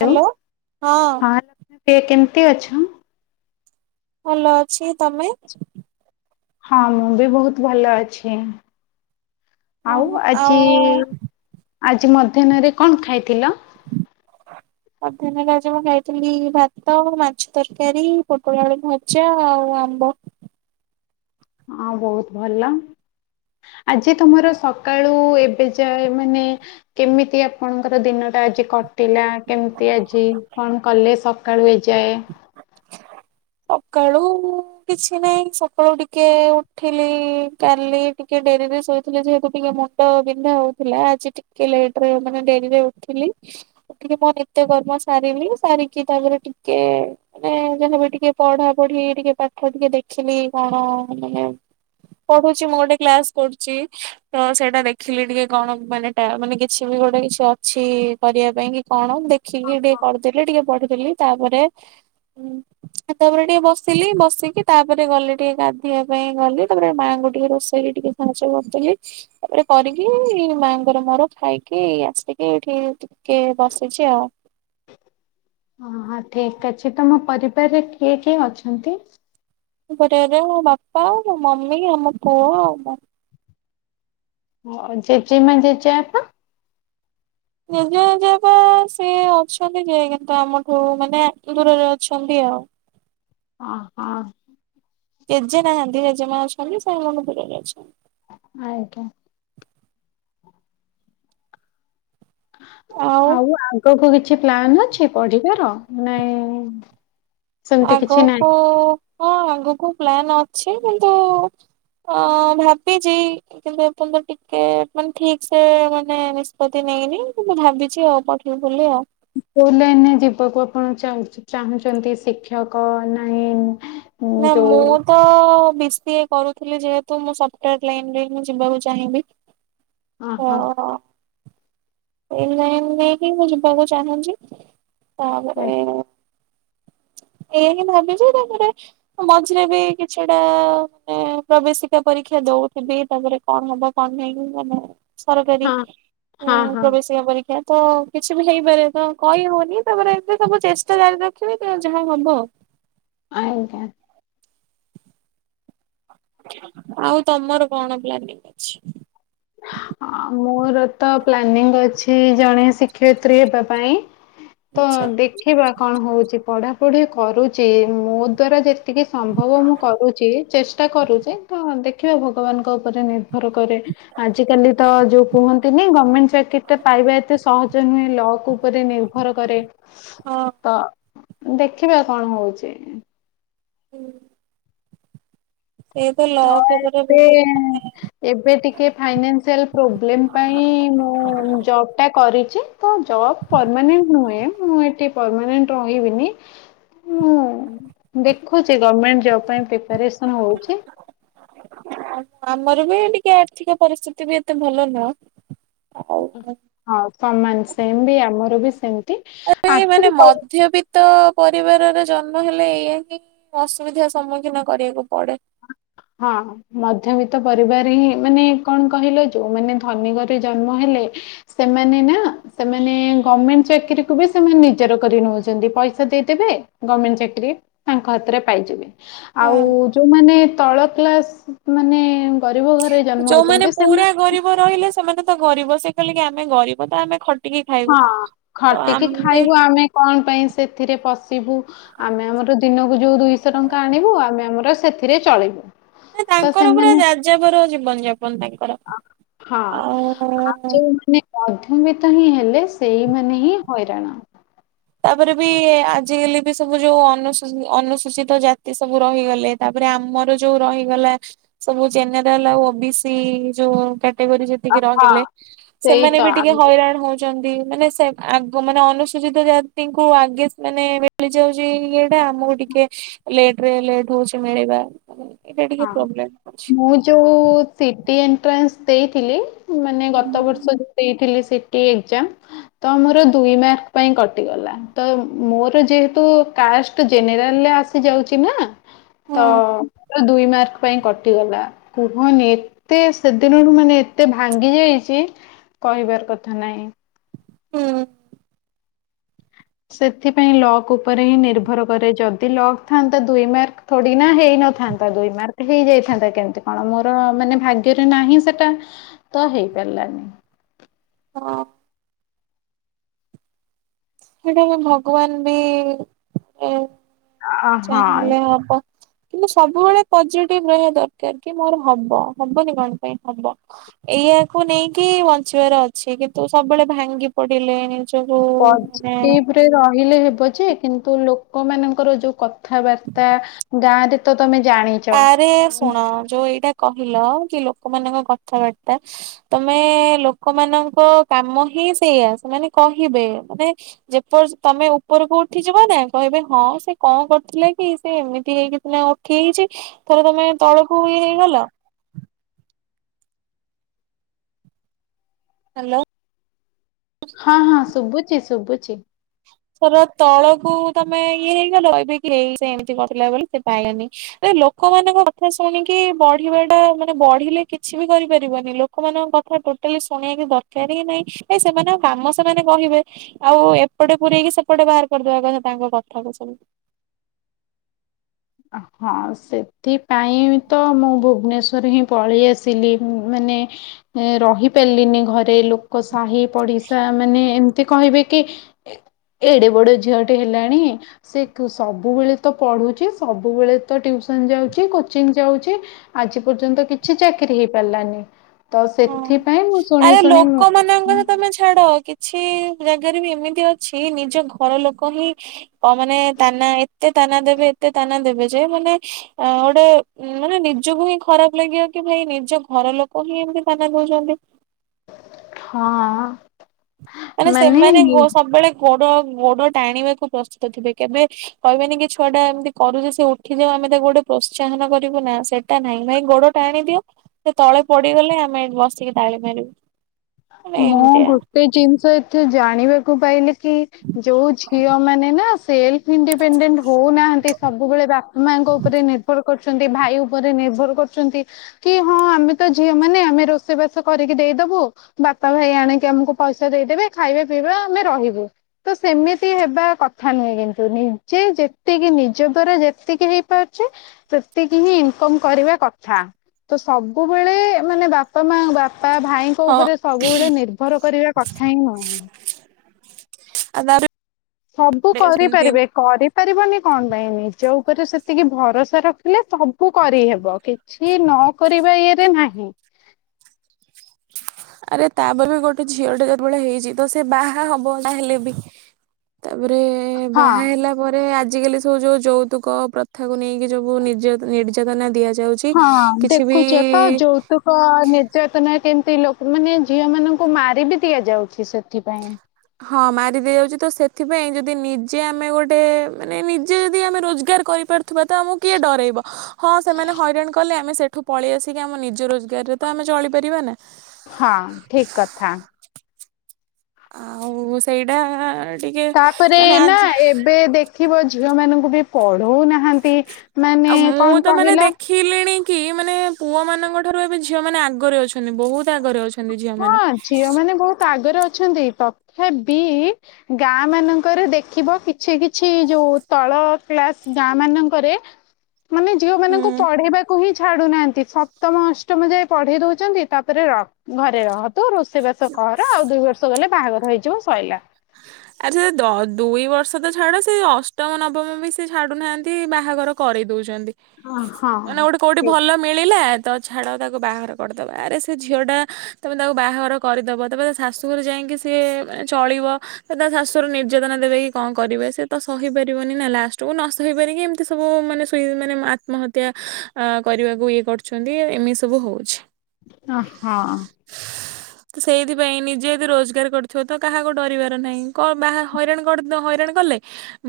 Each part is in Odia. ହ୍ୟାଲୋ ହଁ କେ କେମିତି ଅଛ? ଭଲ ଅଛି, ତୋମେ? ହଁ ମୁଁ ବି ବହୁତ ଭଲ ଅଛି। ଆଉ ଓହୋ ଆଜି, ଆଉ ଆଜି ମଧ୍ୟାହ୍ନରେ କଣ ଖାଇଥିଲ? [inaudible] ମଧ୍ୟାହ୍ନରେ ମୁଁ ଖାଇଥିଲି ଭାତ ମାଛ ତରକାରୀ ପୋଟଳ ଆଳୁ ଭ ଜା ଆଉ ଆମ୍ବ। ହଁ ବହୁତ ଭଲ। ଆଜି ତୋମର ସକାଳୁ ଏବେ ଯାଏ ମାନେ କେମିତି ଆପଣଙ୍କର ଦିନଟା ଆଜି କଟିଲା? କେମିତି ଆଜି କଣ କଲେ? ସ କାଳୁ ଏ ଯାଏ? ସକାଳୁ ମୁଁ କିଛି ନାହିଁ, ସକାଳୁ ଟିକେ ଉଠିଲି, କାଲି ଟିକେ ଡେରିରେ ଶୋଇଥିଲି ଯେହେତୁ ଟିକେ ମୁ ଣ୍ଡ ବିନ୍ଧା ହଉଥିଲା, ଆଜି ଟିକେ ଲେଟ୍ ରେ ମାନେ ଡେରିରେ ଉଠିଲି। ଉଠିକି ମୋ ନିତ୍ୟକର୍ମ ସାରିଲି, ସାରିକି ତାପରେ ଟିକେ ମାନେ ଯାହାବି ଟିକେ ପଢା ପଢି ଟିକେ ପାଠ ଟିକେ ଦେଖିଲି କଣ ମାନେ ପଢୁଛି ମୁଁ ଗୋଟେ କ୍ଲାସ୍ କରୁଚି। ତ ସେଇଟା ଦେଖିଲି ଟିକେ କଣ ମାନେ ଟା- ମାନେ କିଛି ବି ଗୋଟେ କିଛି ଅଛି କରିବା ପାଇଁ କି କଣ ମୁଁ ଦେଖିକି ଟିକେ କରିଦେଲି, ଟିକେ ପଢିଦେଲି, ତାପରେ ଉଁ, ଆଉ ତାପରେ ଟିକେ ବସିଲି, ବସିକି ତାପରେ ଗଲି ଟିକେ ଗାଧେଇବା ପାଇଁ ଗଲି, ତାପରେ ମାଆଙ୍କୁ ଟିକେ ରୋଷେଇ ରେ ଟିକେ ସାହାଯ୍ଯ କରିଥିଲି, ତାପରେ କରିକି ମାଆଙ୍କର ମୋର ଖାଇକି ଏଇ ଆସିକି, ଏଇଠି ଟି କେ ବସିଛି ଆଉ। ଓହୋ, ଠିକ ଅଛି, ତୋମ ପରିବାରରେ କିଏ କିଏ ଅଛନ୍ତି? ଆମ ପରିବାରରେ ମୋ ବାପା, ମୋ ମମି, ଆମ ପୁଅ ଆଉ ମୁଁ। ଓ, ଜେଜେ ମା ଜେଜେ ବାପା? ଜେଜେମା ଜେଜେବାପା ସିଏ ଅଛନ୍ତି ଯେ କିନ୍ତୁ ଆମଠୁ ମାନେ ଦୂରରେ ଅଛନ୍ତି ଆଉ। ଅହ। ଜେଜେ ନାହାନ୍ତି, ଜେଜେମା ଅଛନ୍ତି, ସେ ଆମଠୁ ଦୂରରେ ଅଛନ୍ତି। ଆଜ୍ଞା। ଆଉ ଆଗକୁ କିଛି ପ୍ଲାନ୍ ଅଛି ପଢିବାର, ନାଇଁ ସେମିତି କିଛି ନାହିଁ। ଆଗକୁ ହଁ, ଆଗକୁ ପ୍ଲାନ୍ ଅଛି କିନ୍ତୁ ଅ ଭାବିଛି କିନ୍ତୁ ଏପର୍ଯ୍ୟନ୍ତ ଟିକେ ମାନେ ଠିକ ସେ ମାନେ ନିଷ୍ପତ୍ତି ନେଇନି କିନ୍ତୁ ଭାବିଛି ଆଉ ପ [unintelligible] ବୋଲି ଆଉ। କୋଉ ଲାଇନରେ ଯିବାକୁ ଆପଣ ଚାଉ ଚାହୁଁଛନ୍ତି? ଶିକ୍ଷକ ନାଇ ନା ମୁଁ ତ ବି ସି ଏ କରୁଥିଲି ଯେହେତୁ ମୁଁ ସଫ୍ଟୱାର ଲାଇନରେ ମୁଁ ଯିବାକୁ ଚାହିଁବି। ଓ ହଁ। ଏ ଲାଇନ ରେ ହିଁ ମୁଁ ଯିବାକୁ ଚାହୁଁଛି। ହଁ ତାପରେ ଏଇଆ ହିଁ ଭାବିଛି ତାପରେ ମଝିରେ ବି କିଛିଟା ମାନେ ପ୍ରବେଶିକା ପରୀକ୍ଷା ଦଉଥିଲି ତାପରେ କଣ ହବ କଣ ନାହିଁ ତାପରେ ସରକାରୀ ହଁ ହଁ ଉଁ ହଁ ପ୍ରବେଶିକା ପରୀକ୍ଷା। ତ କିଛି ବି ହେଇପାରେ ତ କହି ହଉନି ତାପରେ ଏବେ ସବୁ ଚେଷ୍ଟା ଜାରି ରଖିବି ଯାହା ହବ। ଆଜ୍ଞା। ଆଉ ତମର କଣ ପ୍ଲାନିଙ୍ଗ୍ ଅଛି? [inaudible] ଆ ମୋର ତ ପ୍ଲାନିଙ୍ଗ୍ ଅଛି ଜଣେ ଶିକ୍ଷୟତ୍ରୀ ହେବା ପାଇଁ। ତ ଆଚ୍ଛା ଦେଖ ଖିବା କଣ ହଉଛି ପଢାପଢି କରୁଛି ମୋ ଦ୍ଵାରା ଯେତିକି ସମ୍ଭବ ମୁଁ କରୁଛି ଚେ ଚେଷ୍ଟା କରୁଛି ତ ଦେଖିବା ଭଗବାନଙ୍କ ଉପରେ ନିର୍ଭର କରେ। ଆଜିକାଲି ତ ଯୋଉ କୁହନ୍ତିନି ଗମେଣ୍ଟ ଚାକିରିଟା ପାଇବା ଏତେ ସହଜ ନୁହେଁ ଲକ ଉପ୍ ଉପରେ ନିର୍ଭର କରେ ହଁ ତ ଦେଖିବା କଣ ହଉଛି। ହୁଁ। ଏଇ ତ ଲକ୍ ଉପରେ [unintelligible] ଏବେ ଟିକେ ଫାଇନାନ୍ସିଆଲ୍ ପ୍ରୋବ୍ଲେମ୍ ପାଇଁ ମୁଁ ଜବ୍ ଟା କରିଛି। ତ ଜବ ପରମାନେଣ୍ଟ ନୁହେଁ ମୁଁ ଏଠି ପରମାନେଣ୍ଟ ରହିବିନି। ହୁଁ ଦେଖୁଛି ଗମେଣ୍ଟ ଜବ ପାଇଁ ପ୍ରିପାରେସନ୍ ହଉଛି। ଆମର ବି ଟିକେ ଆର୍ଥିକ ପରିସ୍ଥିତି ବି ଏତେ ଭଲ ନୁହଁ। ଆଉ ହଁ ସମାନ ସେମ ବି ଆମର ବି ସେମ। ଏହି ମାନେ ମଧ୍ୟବିିତ ତ ପରିବାରରେ ଜନ୍ମ ହେଲେ ଏଇଆ ହି ଅସୁବିଧା ସମ୍ମୁଖୀନ କରିବାକୁ ପଡେ। ହଁ। ମଧ୍ୟବିତ୍ତ ପରିବାର ହିଁ ମାନେ କଣ କହିଲ ଯୋଉ ମାନେ ଧନୀ ଘରେ ଜନ୍ମ ହେଲେ ସେମାନେ ନା ସେମାନେ ଗଭମେଣ୍ଟ ଚାକିରୀକୁୁ ବି ସେମାନେ ନିଜର କରି ନଉଛନ୍ତି। ପଇସା ଦେଇଦେବେ ଗଭମେଣ୍ଟ ଚାକିରି ତାଙ୍କ ହାତରେ ପାଇଯିବେ ଆଉ ଯୋଉମାନେ ତଳ କ୍ଲାସ ମାନେ ଗରିବ ଘରେ ଜନ୍ମ ଯୋଉମାନେ ହଉଛନ୍ତି ପୁରା ସେମାନେ ଗରିବ ରହିଲେ ସେମାନେ ତ ଗରିବ ସେ କହିଲେ କି ଆମେ ଗରିବ ତ ଆମେ ଖ ହଁ ଖଟିକି ଖାଇବୁ ଆମେ କଣ ପାଇଁ ସେଥିରେ ପଶିବୁ। ଆମେ ଆମର ଦିନକୁ ଯୋଉ ଦୁଇଶହ ଟଙ୍କା ଆଣିବୁ ଆମେ ଆମର ସେଥିରେ ଚଳିବୁ। ନା ତ ତାଙ୍କର ପୁରା ସେମାନେ ଯାଯାବର ଜୀବନଯାପନ ତାଙ୍କର। ହଁ। ଆଉ ଯୋଉ ମାନେ ମଧ୍ୟମିତ ହିଁ ହେଲେ ସେଇମାନେ ହିଁ ହଇରାଣ। ତାପରେ ବି ଆଜିକାଲି ବି ସବୁ ଯୋଉ ଅନୁସୁ ଅନୁସୂଚିତ ଜାତି ସବୁ ରହିଗଲେ। ତାପରେ ଆମର ଯୋଉ ରହିଗଲା ସବୁ ଜେନେରାଲ ଆଉ ଓ ବି ସି ଯୋଉ କ୍ୟାଟାଗୋରୀ ଯେ ତିକି ହଁ ରହିଲେ ସେଇ ସେମାନେ ତ ବି ଟିକେ ଆମେ ହଇରାଣ ହଉ ଚନ୍ତି। ମାନେ ସେ ଆଗ ମାନେ ଅନୁସୂଚିତ ଜା ତିଙ୍କୁ ଆଗେ ମାନେ ମିଳିଯାଉଚି ଇଏଟା। ଆମକୁ ଟିକେ ଲେଟ୍ ରେ ଲେଟ୍ ହଉଚି ମିଳିବା। ଏଇଟା ଟିକେ ହଁ ପ୍ରୋବ୍ଲେମ୍ ହଉଚି। ମୁଁ ଯୋଉ ସିଟି ଏଣ୍ଟ୍ରାନ୍ସ ଦେଇଥିଲି, ମାନେ ଗତ ବର୍ଷ ଦେଇଥିଲି ସିଟି ଏକ୍ଜାମ୍ ତ ମୋର ଦୁଇ ମାର୍କ ପାଇଁ କଟିଗଲା। ତ ମୋର ଯେହେତୁ କାଷ୍ଟ୍ ତ ଜେନେରାଲ ଆସି ଯାଉଚି ନା, ତ ହଁ ମୋର ଦୁଇ ମାର୍କ ପାଇଁ କଟିଗଲା। କୁହନି ଏତେ ସେଦିନଠୁ ମାନେ ଏତେ ଭାଙ୍ଗି ଯାଇଚି କହିବାର କଥା ନାହିଁ। ହୁଁ। ସେଥିପାଇଁ ଲକ୍ ଉପରେ ହିଁ ନିର୍ଭର କରେ। ଯଦି ଲକ୍ ଥାଆନ୍ତା ଦୁଇ ମାର୍କ ଥୋଡି ନା ହେଇନଥାନ୍ତା, ଦୁଇ ମାର୍କ ହେଇଯାଇଥାନ୍ତା କେମିତି କଣ। ମୋର ମାନେ ଭାଗ୍ୟରେ ନାହିଁ ସେଟା। ତ ହେଇପାରିଲାନି। [unintelligible] ହେଇଟା ପା ଭଗବାନ ବି ଆ ହଁ ଚାହିଁଲେ ହବ। କିନ୍ତୁ ସବୁବେଳେ ପଜିଟିଭ ରହିବା ଦରକାର। କି ମୋର ହବ ହବନି କଣ ପାଇଁ ହବ। ଏଇଆକୁ ନେଇକି ବଞ୍ଚିବାର ଅଛି। କିନ୍ତୁ ସବୁବେଳେ ଭାଙ୍ଗି ପଡିଲେ ନିଜକୁ ମାନେ ପଜେଟିଭ୍ ରେ ରହିଲେ ହେବ ଯେ କିନ୍ତୁ ଲୋକ ମାନଙ୍କର ଯୋଉ କ କଥାବାର୍ତ୍ତା ଗାଁ ରେ ତ ତମେ ଜାଣି ଆରେ ଶୁଣ ଯୋଉ ଏଇଟା କହିଲ କି ଲୋକମାନଙ୍କ କଥାବାର୍ତ୍ତା ତମେ ଲୋକମାନଙ୍କ କାମ ହିଁ ସେଇଆ, ସେମାନେ କହିବେ। ମାନେ ଯେପର୍ ତମେ ଉପରକୁ ଉଠି ଯିବ ନା କହିବେ ହଁ ସେ କଣ କରୁଥିଲେ କି ସେ ଏମିତି ହେଇକି ମାନେ ଉଠି ଯାଇଚି, ଥରେ ତମେ ତଳକୁ ଇଏ ହେଇଗଲ ହାଲୋ। ହଁ ହଁ ଶୁବୁଚି ଶୁବୁଚି। ଧର ତଳକୁ ତମେ ଇଏ ହେଇଗଲ, କହିବେ କି ଏଇ ସେ ଏମିତି କରିଥିଲା ବୋଲି ସେ ପାଇଲାନି। ଆରେ ଲୋକମାନଙ୍କ କଥା ଶୁଣିକି ବଢିବା ଟା ମାନେ ବଢିଲେ କିଛି ବି କରିପାରିବନି। ଲୋ ଲୋକମାନଙ୍କ କଥା ଟୋଟାଲି ଶୁଣିବା କିଛି ଦରକାର ହିଁ ନାଇଁ। ଏ ସେମାନଙ୍କ କାମ ସେମାନେ କହିବେ। ଆଉ ଏପଟେ ପୁରେଇକି ସେପଟେ ବାହାର କରିଦବା କଥା ତାଙ୍କ କଥା କୁ ସବୁ। [unintelligible] ହଁ ସେଥିପାଇଁ ତ ମୁଁ ଭୁବନେଶ୍ଵର ହିଁ ପଳେଇ ଆସିଲି। ମାନେ ଏ ରହି ପାରିଲିନି ଘରେ ଲୋକ ସାହି ପଡିଶା ମାନେ ଏମ୍ ଏତେ କହିବେ କି ଏଡେ ବଡ ଝିଅଟେ ହେଲାଣି ସେ ସବୁବେଳେ ତ ପଢୁଚି ସବୁବେଳେ ତ ଟ୍ୟୁସନ୍ ଯାଉଚି କୋଚିଂ ଯାଉଚି ଆଜି ପର୍ଯ୍ୟନ୍ତ କିଛି ଚାକିରୀ ହେଇ ପାରିଲାନି। ହଁ। ଆରେ ମୁଁ ଲୋକ ମାନଙ୍କ କଥା ତମେ ଛାଡ। କି ଛି ଜାଗାରେ ବି ଏମିତି ଅଛି ନିଜ ଘର ଲୋକ ହିଁ ତା ମାନେ ତାନା, ଏତେ ତାନା ଦେବେ, ଏତେ ତାନା ଦେବେ ଯେ, ମାନେ ଗୋଟେ, ମାନେ ନିଜକୁ ହିଁ ଖରାପ ଲାଗିବ କି ଭାଇ, ନିଜ ଘର ଲୋକ ହିଁ ଏମିତି ତାନା ଦଉଚନ୍ତି। ହଁ ଅଁ ଅ। ମାନେ ସେମାନେ ସବୁବେଳେ ଗୋଡ, ଗୋଡ ଟାଣିବାକୁ ପ୍ରସ୍ତୁତ ଥିବେ, କେବେ କହିବେନି କି ଛୁଆଟା ଏମିତି କରୁଚି, ସେ ଉଠିଯାଉ, ଆମେ ତାକୁ ଗୋଟେ ପ୍ରୋତ୍ସାହନ କରିବୁ ନା, ସେ ସେଟା ନାଇ, ଗୋଡ ଟାଣି ଦିଅ, ସେ ତଳେ ପଡିଗଲେ, ଆମେ ବସିକି ତାଳି ମାରିବୁ। ମାନେ ମୁଁ ଏମିତିଆ। ଗୁ ସେ ଜିନିଷ ଏଠେ ଜାଣିବାକୁ ପାଇଲେ କି, ଯୋଉ ଝିଅ ମାନେ ନା ସେଲ ଇଣ୍ଡିପେଣ୍ଡେଣ୍ଟ ହଉନାହାନ୍ତି, ସବୁବେଳେ ବାପା ମାଆଙ୍କ ଉପରେ ନିର୍ଭର କରୁଚନ୍ତି, ଭାଇ ଉପରେ ନିର୍ଭର କରୁଚନ୍ତି, କି ହଁ, ଆମେ ତ ଝିଅ ମାନେ, ଆମେ ରୋ ରୋଷେଇ ବାସ କରିକି ଦେଇଦବୁ ବାପା ଭାଇ ଆଣିକି ଆମକୁ ପଇସା ଦେଇଦେବେ, ଖାଇବା, ପିଇବା, ଆମେ ରହିବୁ। ତ, ସେମିତି ହେବା କଥା ନୁହେଁ କିନ୍ତୁ, ନିଜେ ଯେତିକି ନିଜ ଦ୍ଵାରା ଯେତିକି ହେଇପାରୁଚି ସେତିକି ହିଁ, ଇନକମ୍ କରିବା କଥା। ତ, ସବୁବେଳେ, ମାନେ ବାପା ମା, ବାପା, ଭାଇ ହଁ ଉପରେ, ସବୁବେଳେ ନିର୍ଭର କରିବା କଥା ହିଁ ନୁହେଁ। ଆ ଦାରୁ ସବୁ କରିପାରିବେ। କରିପାରିବନି କଣ ପାଇଁ? ନିଜ ଉପରେ ସେତିକି ଭରସା ରଖିଲେ ସବୁ କରିହେବ, କି କିଛି ନ କରିବା ଇଏରେ ନାହିଁ। ଆରେ ତାପରେ ବି ଗୋଟେ ଝିଅ ଟେ ଯେତେବେଳେ ହେଇଛି, ତ ସେ ବାହା ହବ ନା ହେଲେ ବି ତାପରେ ହଁ ବାହା ହେଲା ପରେ ଆଜିକାଲି ସବୁ ଯୋଉ ଯୌତୁକ ପ୍ରଥାକୁ ନେଇକି, ଯବୁ ନିର୍ଯ ନିର୍ଯାତନା ଦିଆଯ ଯାଉଚି, ହଁ କିଛି ବି ଦେଖୁଛ ତ ଯୌତୁକ ନିର୍ଯାତନା କେମତି ଲୋକ, ମାନେ ଝିଅ ମାନଙ୍କୁ ମାର ବିି ଦିଆଯାଉଛି ସେଥିପାଇଁ। ହଁ, ମାରି ଦିଆଯାଉଛି ତ, ସେଥିପାଇଁ ଯଦି ନିଜେ ଆମେ ଗୋଟେ, ମାନେ ନିଜେ ଯଦି ଆମେ ରୋଜଗାର କରିପାରୁ ଥିବା ତ, ଆମକୁ କିଏ ଡରାଇବ? ହଁ ସେମାନେ ହଇରାଣ କଲେ, ଆମେ ସେ ଠୁ ପଳେଇ ଆସିକି, ଆମ ନିଜ ରୋଜଗାରରେ ତ ଆମେ ଚଳିପାରିବା ନା। ହଁ, ଠିକ କଥା। ଆଉ, ସେଇଟା ଟିକେ ତାପରେ ମାନେ ନା, ଆଜି ଏବେ ଦେଖିବ ଝିଅ ମାନଙ୍କୁ ବି ପଢଉନାହାନ୍ତି। ଆଉ ମାନେ, ମୁଁ କଣ ତ ମାନେ କହିଲ? ଦେଖିଲିଣି କି, ମାନେ ପୁଅ ମାନଙ୍କ ଠାରୁ ଏବେ ଝିଅ ମାନେ ଆଗରେ ଅଛନ୍ତି, ବହୁତ ଆଗରେ ଅଛନ୍ତି। ଝିଅ ହଁ, ମାନେ ଝିଅ ମାନେ ବହୁତ ଆଗରେ ଅଛନ୍ତି, ତଥାବି ଗାଁ ମାନଙ୍କରେ ଦେଖିବ, କିଛି କିଛି ଯୋଉ ତଳ କ୍ଳାସ ଗାଁ ମାନଙ୍କରେ ମାନେ ଝିଅ ହୁଁ ମାନଙ୍କୁ ପଢେଇବାକୁ ହିଁ ଛାଡୁନାହାନ୍ତି, ସପ୍ ସପ୍ତମ, ଅଷ୍ଟମ ଯାଏ ପଢେଇ ଦଉଚନ୍ତି, ତାପରେ ରହ, ଘରେ ରହ। ତୁ ରୋଷେଇବାସ କର, ଆଉ ଦୁଇ ବର୍ଷ ଗଲେ ବାହାଘର ହେଇଯିବ ସଇଲା। ଆରେ ସେ ଦୁଇ ବର୍ଷ ତ ଛାଡ, ସେ ଅଷ୍ଟମ ନବମ ବି ସେ ଛାଡୁନାହାନ୍ତି, ବାହାଘର କରେଇ ଦଉଚନ୍ତି। ଅ ହଁ। ମାନେ ଗୋଟେ କୋଉଠି ଠିକ୍। ଭଲ ମି ମିଳିଲା, ତ ଛାଡ ତାକୁ ବାହାଘର କରିଦବା, ଆରେ ସେ ଝିଅ ଟା, ତମେ ତାକୁ ବାହାଘର କରିଦବ, ତାପରେ ଶାଶୁଘରେ ଯାଇକି ସିଏ ମାନେ ଚଳିବ ସେ ତା ଶାଶୁରର ନିର୍ଯାତନା ଦେବେ କି, କଣ କରିବେ, ସେ ତ ସହିପାରିବନି ନା, ଲାଷ୍ଟକୁ ନ ସହିପାରି ଏମତି ସବୁ ମାନେ ଇ ମାନେ ଆତ୍ମହତ୍ୟା ଅ କରିବାକୁ ଇଏ କରୁଚନ୍ତି, ଏମିତି ସବୁ ହଉଚି। ଅଁହଁ। ତ ସେଇଥିପାଇଁ ନିଜେ ଯଦି ରୋଜଗାର କରିଥିବତ କାହାକୁ ଡରିବା ନାଇଁ କଣ ବାହା ହଇରାଣ ହଇରାଣ କଲେ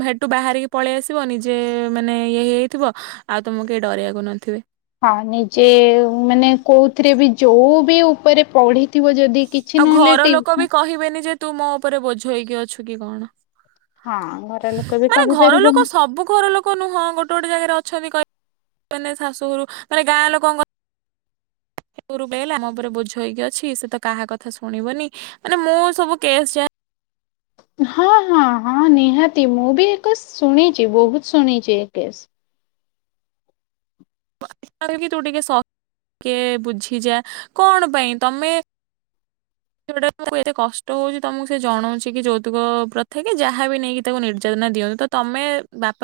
ସେଠୁ ବାହାରିକି ପଳେଇ ଆସିବ ନିଜେ ମାନେ ଇଏ ହେଇଯାଇଥିବ ଆଉ ତମକୁ କେହି ଡରିବାକୁ ନଥିବେ। ହଁ ନିଜେ ମାନେ କୋଉଥିରେ ଳବି ଯୋଉବି ଉପରେ ପଢିଥିବ ଯଦି କିଛି ଆଉ ନହେଲେ ଘର ଲୋକବି ଟିଉସନ କହିବେନିଯେ ତୁମୋ ଉପରେ ବୋଝ ହେଇକି ଅଛୁ କିକଣ। ହଁ ଘର ଲୋକ ବି ମାନେ ଘର କହିପାରିବେନି। ଲୋକ ସବୁ ଘର ଲୋକ ନୁହଁ ଗୋ ୋଟେ ଗୋଟେ ଜାଗାରେ ଅଛନ୍ତି କଇ ଶାଶୁଘରୁ ମାନେ ଗାଁ ଲୋକଙ୍କ ରୁ ହେଲା ମୋଉପରେ ବୋ ମାନେ ମୁଁ ସବୁ କେସ୍ ହଁ ହଁ ହଁ ନିହାତି ମୁଁ ବି ଏକ ଶୁଣିଛି ବହୁତ ଶୁଣିଛି ଏ କେସ୍। ଯାହା କି ତୁ ଟିକେ ସହିକି ବୁଝିଯା କଣ ପାଇଁ ତମେ ଯୋଉଟା ତମକୁ ଏତେ କଷ୍ଟ ହଉଛି ତମକୁ ସେ ଜଣଉଛି କି ଯୌତୁକ ପ୍ରଥା କି ଯାହାବି ନେଇକି ତାକୁ ନିର୍ଯାତନା ଦିଅନ୍ତୁ ତ ତମେ ବାପା ମା